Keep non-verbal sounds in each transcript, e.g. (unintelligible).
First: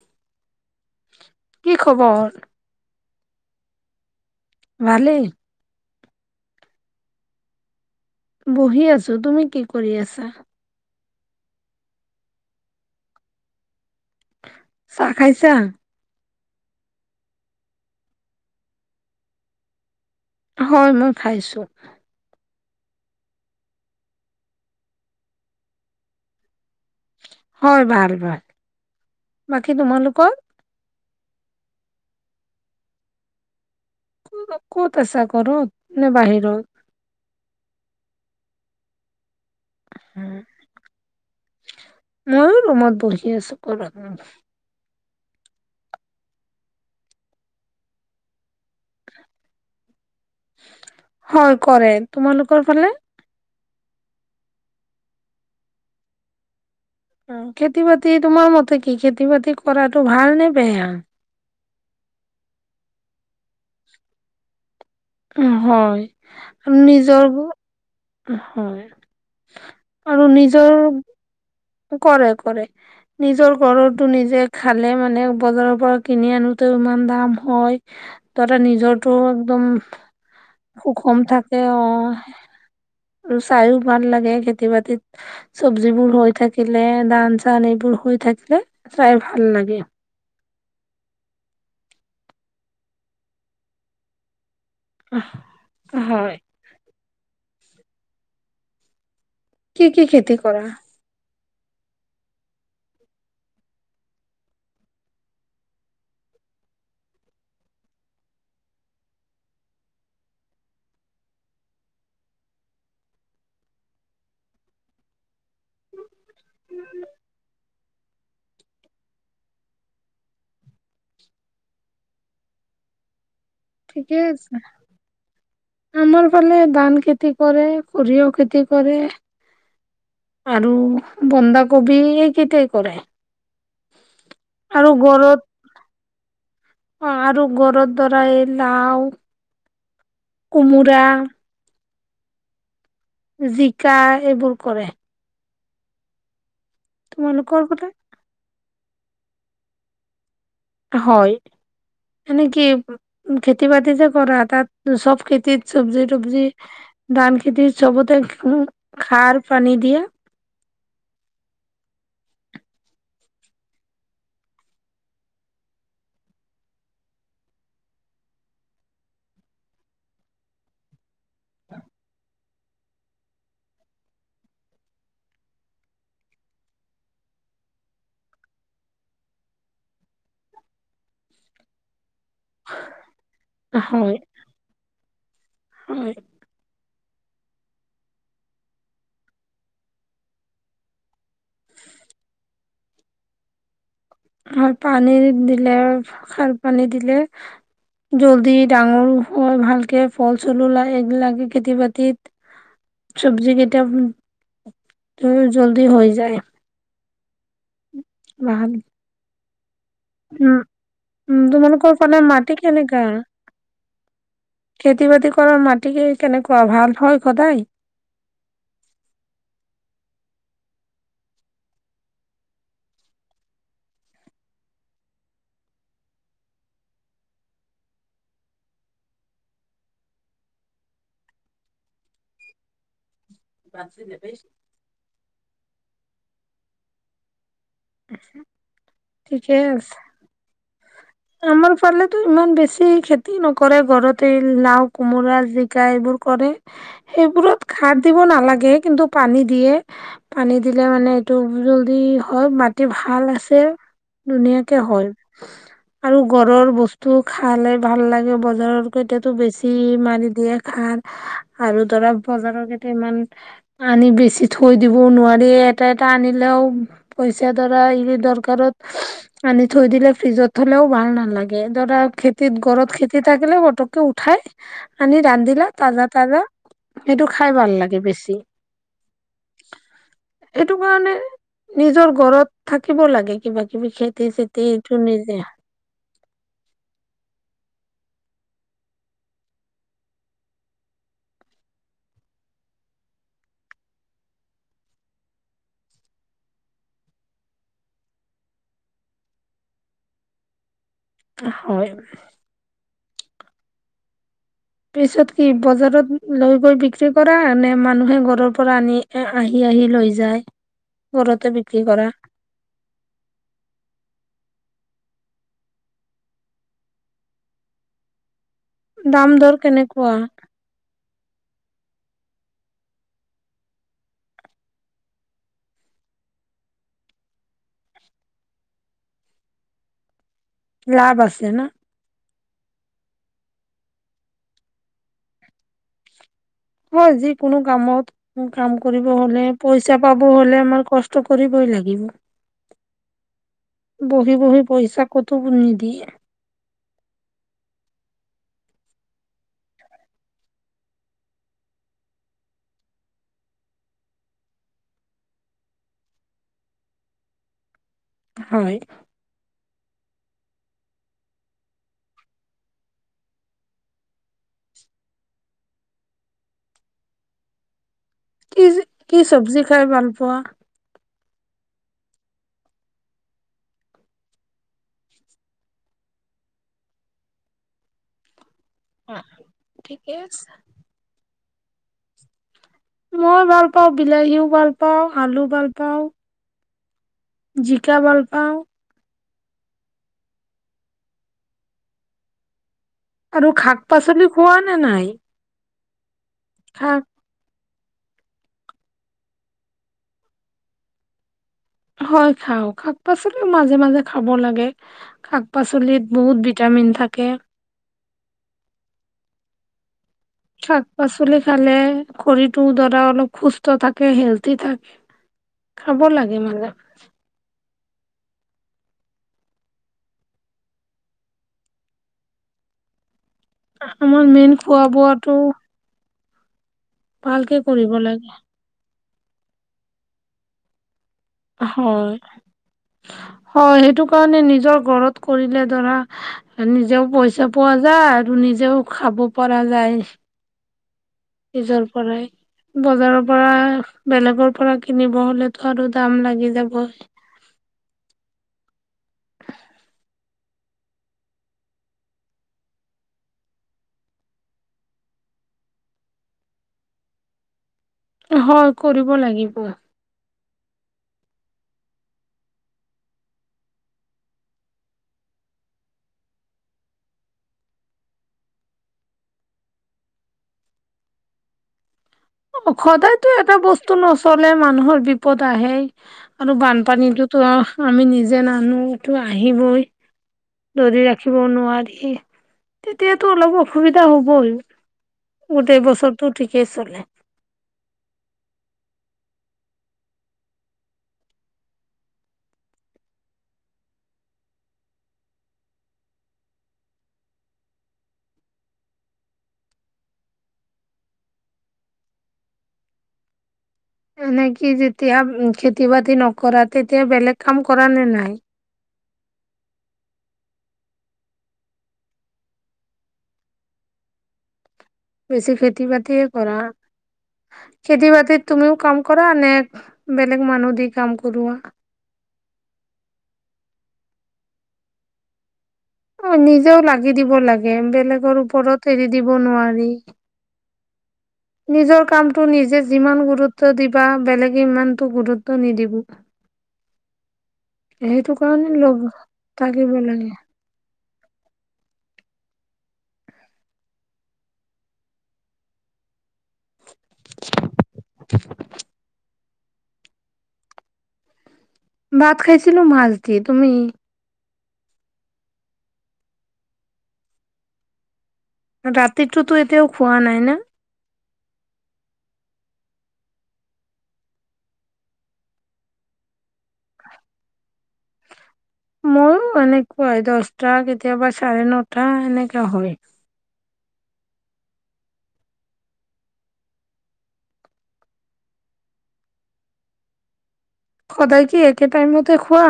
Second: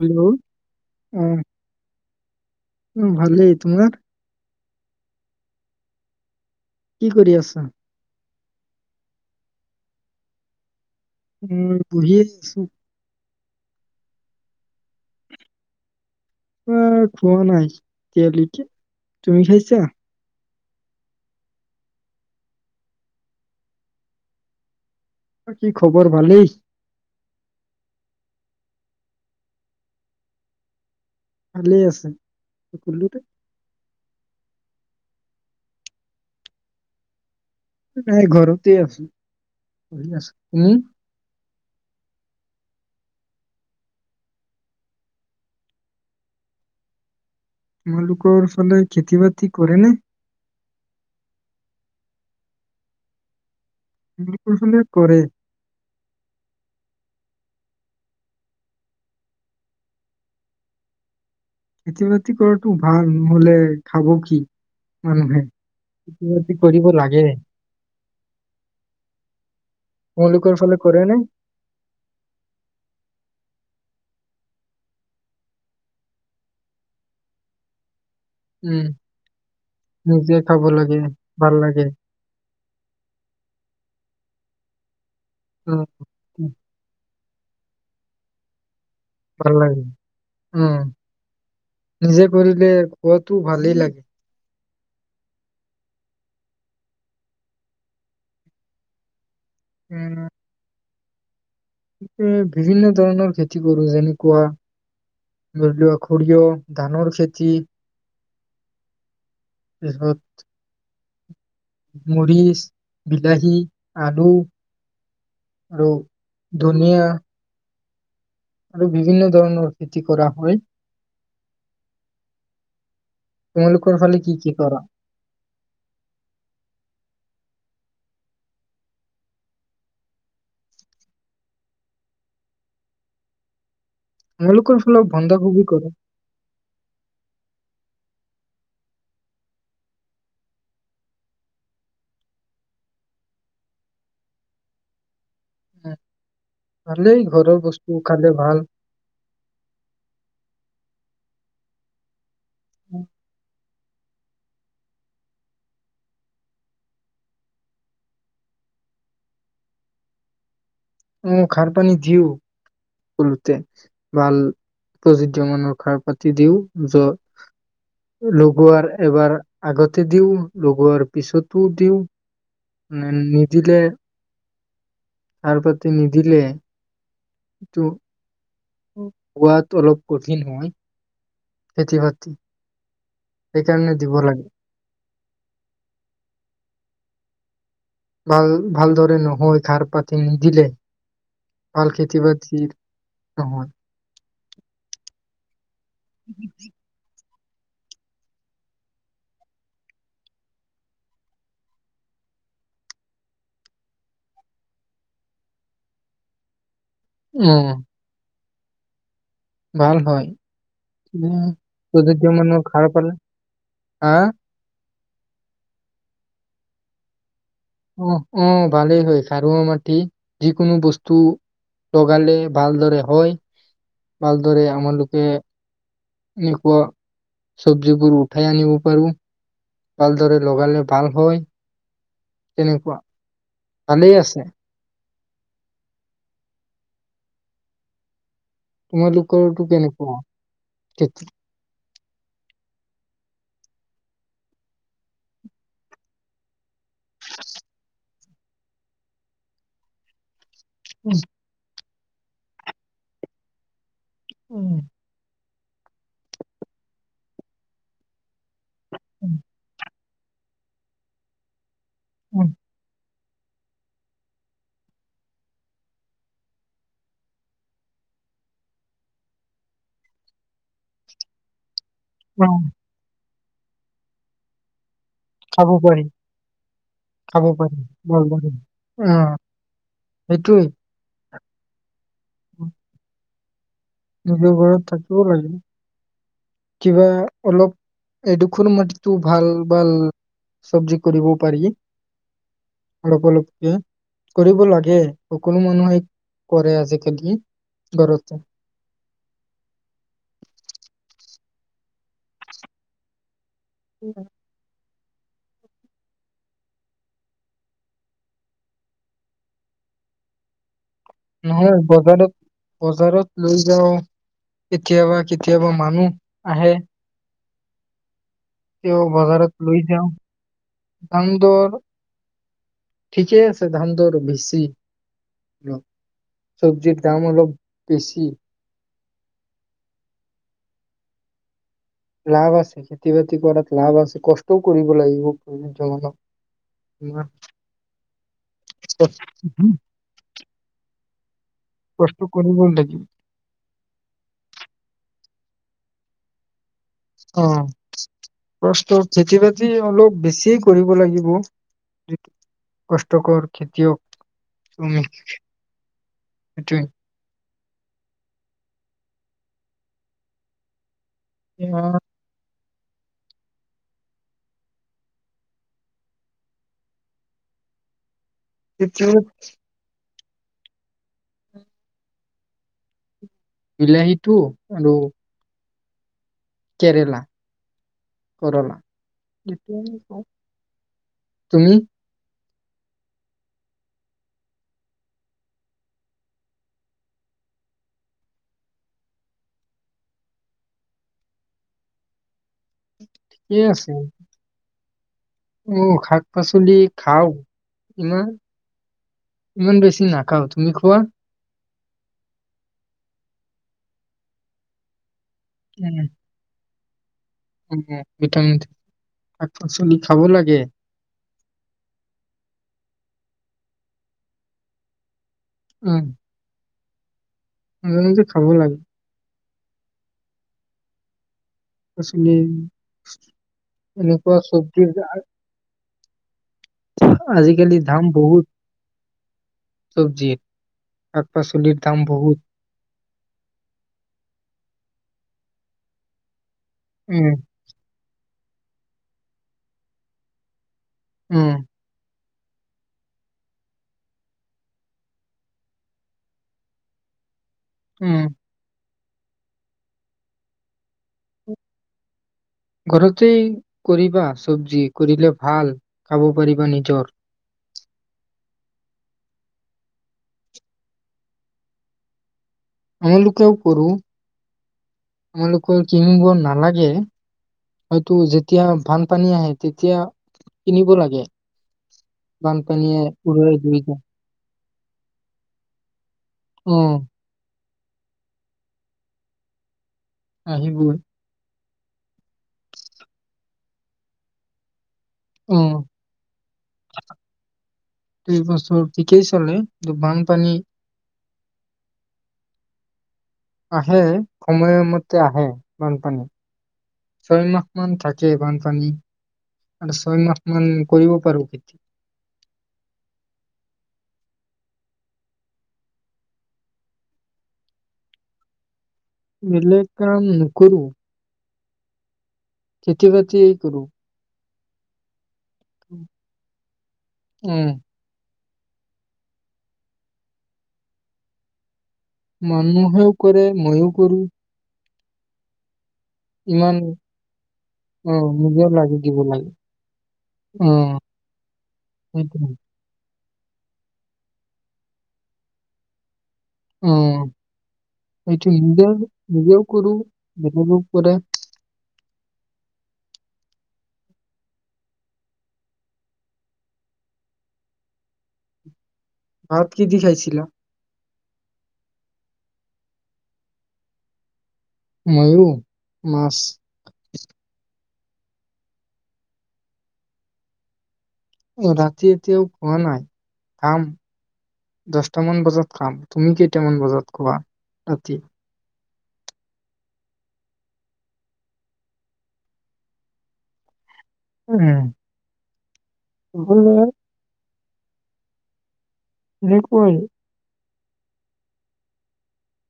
Hello কি খবৰ? উম ভালে, তোমাৰ? ভালে কি কৰি আছা? বহি আছো, তুমি কি কৰি আছা? উম, বুঢ়িয়ে আছো। চাহ খাইছা? আহ খোৱা নাই এতিয়ালৈকে তুমি খাইছা? হয়, মই খাইছো। কি খবৰ ভালেই। হয় ভাল ভাল বাকী তোমালোকক ভালেই আছে কুললোতে ক'ত আছা কৰত নে বাহিৰত? নাই ঘৰততে আছো। বুজিলছ, উম। ময়ো ৰুমত বহি আছো কল তোমালোকৰ ফালে খেতি-বাতি কৰে ন'? হয়, কৰে তোমালোকৰ ফালে নল কৌশল কৰে। খেতি-বাতি তোমাৰ মতে কি খেতি বাতি কৰাটো ভাল নে বেয়া? খেতি-বাতি কৰাটো ভাল নহ'লে খাব কি? মানুহে হয় খেতি বাতি আৰু কৰিব লাগে নিজৰ হয় আৰু তোমালোকৰ নিজৰ ফালে কৰে নে কৰে কৰে নিজৰ ঘৰতটো নিজে খালে মানে বজাৰৰ পৰা কিনি আনোতে ইমান দাম হয়। দাদা উম নিজৰটো একদম নিজে খাব লাগে সুষম ভাল থাকে লাগে অ'। ৰ চায়ু বান লাগে খেতি বাতিত উম চব্জিবোৰ হৈ থাকিলে ধান আন এইবোৰ হৈ থাকিলে চাই ভাল লাগে। উম, নিজে কৰিলে কোৱাটো ভালেই লাগে। হয়। কি কি উম খেতি কৰা? বিভিন্ন ধৰণৰ খেতি কৰো যেনেকুৱা ধৰি লোৱা সৰিয়হ ধানৰ খেতি মৰিচ, বিলাহী, আলু আৰু ধনিয়া আৰু বিভিন্ন ধৰণৰ খেতি কৰা হয়। তোমালোকৰ ফালে ঠিকেই কি কি আছে, কৰা? আমাৰ ফালে ধান খেত খেতি কৰে সৰিয়হ খেতি কৰে আৰু বন্ধাকবি এইকেইট কৰে। মলকৰৰ ফুলভ বন্ধা খুবেই কৰে। অ', আৰু ঘৰৰ দাৰ এই লাওঁ কোমোৰা জিকা এইবোৰ কৰে। উম, ভালেই ঘৰৰ তোমালোকৰ ফালে বস্তু খালে ভাল। হয়। মনে কি উ খেতি বাতি যে কৰা তাত চব খেতিত চবজি তবজি ধান খেতিত চবতে খাৰ পানী দিয়া। উ খাৰ পানী দিও সলোতে ভাল প্ৰযোজ্য মানৰ খাৰ পাতি দিও যত লগোৱাৰ এবাৰ আগতে দিও লগোৱাৰ। পিছতো দিওঁ উম নিদিলে সাৰ পাতি নিদিলে এইটো হোৱাত অলপ কঠিন হয় খেতি বাতি সেইকাৰণে হয় দিব লাগে। হয়। ভাল ভালদৰে নহয় ঘাৰ পাতি নিদিলে ভাল খেতি বাতিৰ নহয়। আৰু পানী দিলে খাল পানী দিলে। জল্দি ডাঙৰো হয় ভালকে ফল চলো এইিলাকে খেতি বাতিত চব্জি কেইটা জল্দি হৈ যায়। উম মাহান ভাল হয় উম তোমালোকৰ যদি ফালে য মাটি মানুহ খাৰ কেনেকা পালে আহ খেতি বাতি কৰা মাটি কি কেনেকুৱা ভাল হয় সদায়। আহ আহ ভালেই হয় খাৰুৱা মাটি যিকোনো বস্তু লগালে ভালদৰে হয় ভালদৰে আমালোকে এনেকুৱা চব্জিবোৰ উঠাই আনিব পাৰো ভালদৰে লগালে ভাল হয়। তেনেকুৱা। বাদি ভালেই দে পে আছে ছো আছা। তোমালোকৰটো কেনেকুৱা। খেতি আমাৰ ফালেতো ইমান বেছি খেতি নকৰে ঘৰতে নাও কোমোৰা জিকা এইবোৰ কৰে সেইবোৰত খাৰ দিব নালাগে কিন্তু পানী দিয়ে। পানি দিলে মানে উম, এইটো উম হয় মাটি ভাল আছে উম, ধুনীয়াকে হয়। আৰু গৰৰ বস্তু খালে ভাল লাগে বজাৰত এতিয়াতো উম, বেছি মাই দিয়ে খাৰ আৰু তৰা উম, বজাৰৰ কেইটা ইমান আনি বেছি থৈ দিবও নোৱাৰি এটা এটা আনিলেও পইচাডৰা এৰি দৰকাৰত আনি থৈ দিলে ফ্ৰিজত। হলেও ভাল নালাগে। ধৰা খেতিত উম, ঘৰত খেতিত। থাকেলে পটকে উঠাই আনি ৰান্ধিলে খাব পাৰি তাজা তাজা সেইটো খাব খাই ভাল পাৰি লাগে বেছি ভালদৰে অ সেইটোৱে সেইটো কাৰণে নিজৰ ঘৰত থাকিব লাগে কিবা কিবা খেতি নিজৰ চেতি ঘৰত উঠে থাকিব নেকি? লাগে কিবা অলপ এডোখৰ মাটিতো ভাল ভাল চবজি কৰিব পাৰি অলপ অলপকে কৰিব লাগে সকলো মানুহে কৰে আজিকালি ঘৰতে। হয় উ পিছত কি বজাৰত লৈ গৈ বিক্ৰী কৰা নে মানুহে ঘৰৰ পৰা আনি আহি আহি লৈ যায়। ঘৰতে নহয় বিক্ৰী কৰা বজাৰত বজাৰত লৈ যাই কেতিয়াবা কেতিয়াবা মানুহ আহে তেওঁ দাম দৰ বজাৰত লৈ যাও কেনেকুৱা দাম দৰ ঠিকেই আছে ধান দৰ বেছি চবজিৰ দাম অলপ বেছি লাভ আছে ন লাভ আছে খেতি বাতি কৰাত লাভ আছে কষ্টও কৰিব লাগিব বহুত জামেলা হয় যিকোনো কামত কাম কষ্ট কৰিব হলে হুম, পইচা পাব হলে ন কচ কষ্ট কৰিবই লাগিব বহি বহি পইচা কতো নিদিয়ে অ কষ্ট খেতি বাতি অলপ বেছিয়ে কৰিব লাগিব কষ্টকৰ খেতিয়ক উম সেইটোৱে হয় আ কি খেতি কি চব্জি খাই ভাল ৱাহ বিলাহীটো আৰু কেৰেলা কৰেলা ঠিকে আছে তুমি মই ভাল পাওঁ বিলাহীও ভাল পাওঁ আলু ভাল পাওঁ জিকা ভাল পাওঁ, আৰু ঠিকে শাক পাচলি খোৱা নে নাই? (unintelligible) উম খাক পাচলি শাক খাওঁ। ইমান ইমান বেছি নাখাও তুমি খোৱা হয় খাও শাক পাচলিও মাজে মাজে খাব লাগে শাক পাচলিত বহুত ভিটামিন থাকে উ ভিটামিন থচ--শাক পাচলি খাব লাগে। চলি খালে শৰীৰটো ধৰা অলপ সুস্থ থাকে হেলদি থাকে। উম, খাব লাগে মানে (inaudible) মাজে মাজে খাব লাগে পচি আমাৰ মেইন খোৱা বোৱাটো ভালকে আজিকালি কৰিব ধাম লাগে বহুত চবজিৰ শাক পাচলিৰ দাম হয় বহুত হয় সেইটো কাৰণে নিজৰ ঘৰত কৰিলে ধৰা আৰু নিজেও উম, পইচা পোৱা যায় টো নিজেও খাব পৰা যায় উম, নিজৰ পৰাই‌ বজাৰৰ পৰা বেলেগৰ পৰা কিনিব হ'লেতো আৰু দাম লাগি যাব উম (inaudible) ঘৰতেই কৰিবা চবজি কৰিলে ভাল খাব পাৰিবা নিজৰ হয় কৰিব লাগিব আমলোকেও কৰো আমালোকৰ কিনিব নালাগে হয়তো যেতিয়া বানপানী আহে তেতিয়া কিনিব লাগে অ বানপানীয়ে সদায়তো এটা উৰুৱাই লৈ বস্তু যায়। নচলে মানুহৰ বিপদ আহেই আৰু অ', বানপানীটোতো আমি নিজে নানোটো আহিবই আহিবই। যদি ৰাখিব নোৱাৰি সেই তেতিয়াতো অলপ অসুবিধা হ'বই অ', গোটেই বছৰটো ঠিকেই চলে দুই বছৰ ঠিকেই চলে কিন্তু বানপানী আহে সময়মতে আহে বানপানী ছয়মাহ মান থাকে বানপানী আৰু ছয়মাহ মান কৰিব পাৰো খেতি এনেকি যেতিয়া খেতি -বাতি নকৰা তেতিয়া বেলেগ কাম কৰা নে নাই? বিলেক কাম নকৰু খেতি-বাতি কৰোঁ বেছি খেতি বাতিয়ে কৰা অ খেতি বাতিত তুমিও কাম কৰা নে বেলেগ মানুহ দি কাম কৰোৱা মানুহেও কৰে মইয়ো কৰোঁ অ নিজেও লাগি দিব লাগে অ বেলেগৰ নিজেও ওপৰত লাগি এৰি দিব লাগে নোৱাৰি অ নিজৰ সেইটো কামটো নিজে যিমান গু- গুৰুত্ব দিবা বেলেগে ইমানতটো গুৰুত্ব নিদিবো অ এইটো কাৰণে নিজেও লগ নিজেও থাকিব কৰো লাগে। নিজো কৰে (unintelligible) ভাত কি দি খাইছিলা ভাত খাইছিলো মাছ দি তুমি ময়ুৰ মাছ ৰাতিটোতো এতিয়াও খোৱা নাই না ৰাতি এতিয়াও খোৱা নাই খাম দহটামান বজাত খাম তুমি কেইটামান বজাত খোৱা ৰাতি ময়ো এনেকুৱাই দহটা কেতিয়াবা চাৰে নটা এনেককা হয় উম আ বকুল সদায় কি একে টাইম মতে খোৱা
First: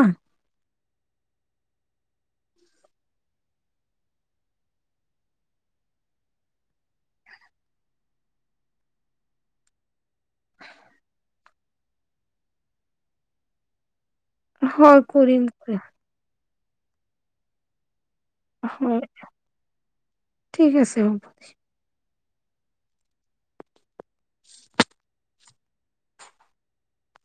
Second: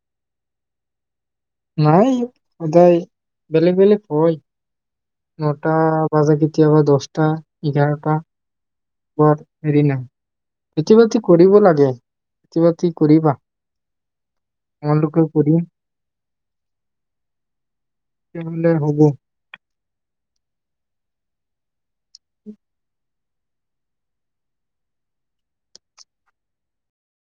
নাই সদায় বেলেগ বেলেগ হয় নটা বাজা কেতিয়াবা দহটা এঘাৰটা তাৰ হেৰি নাই কেতিয়াবা বাতি কৰিব লাগে কেতিয়াবা কৰিবা হয় কৰিম তেনেহ'লে হ'ব। হয় ঠিক আছে হ'ব (unintelligible)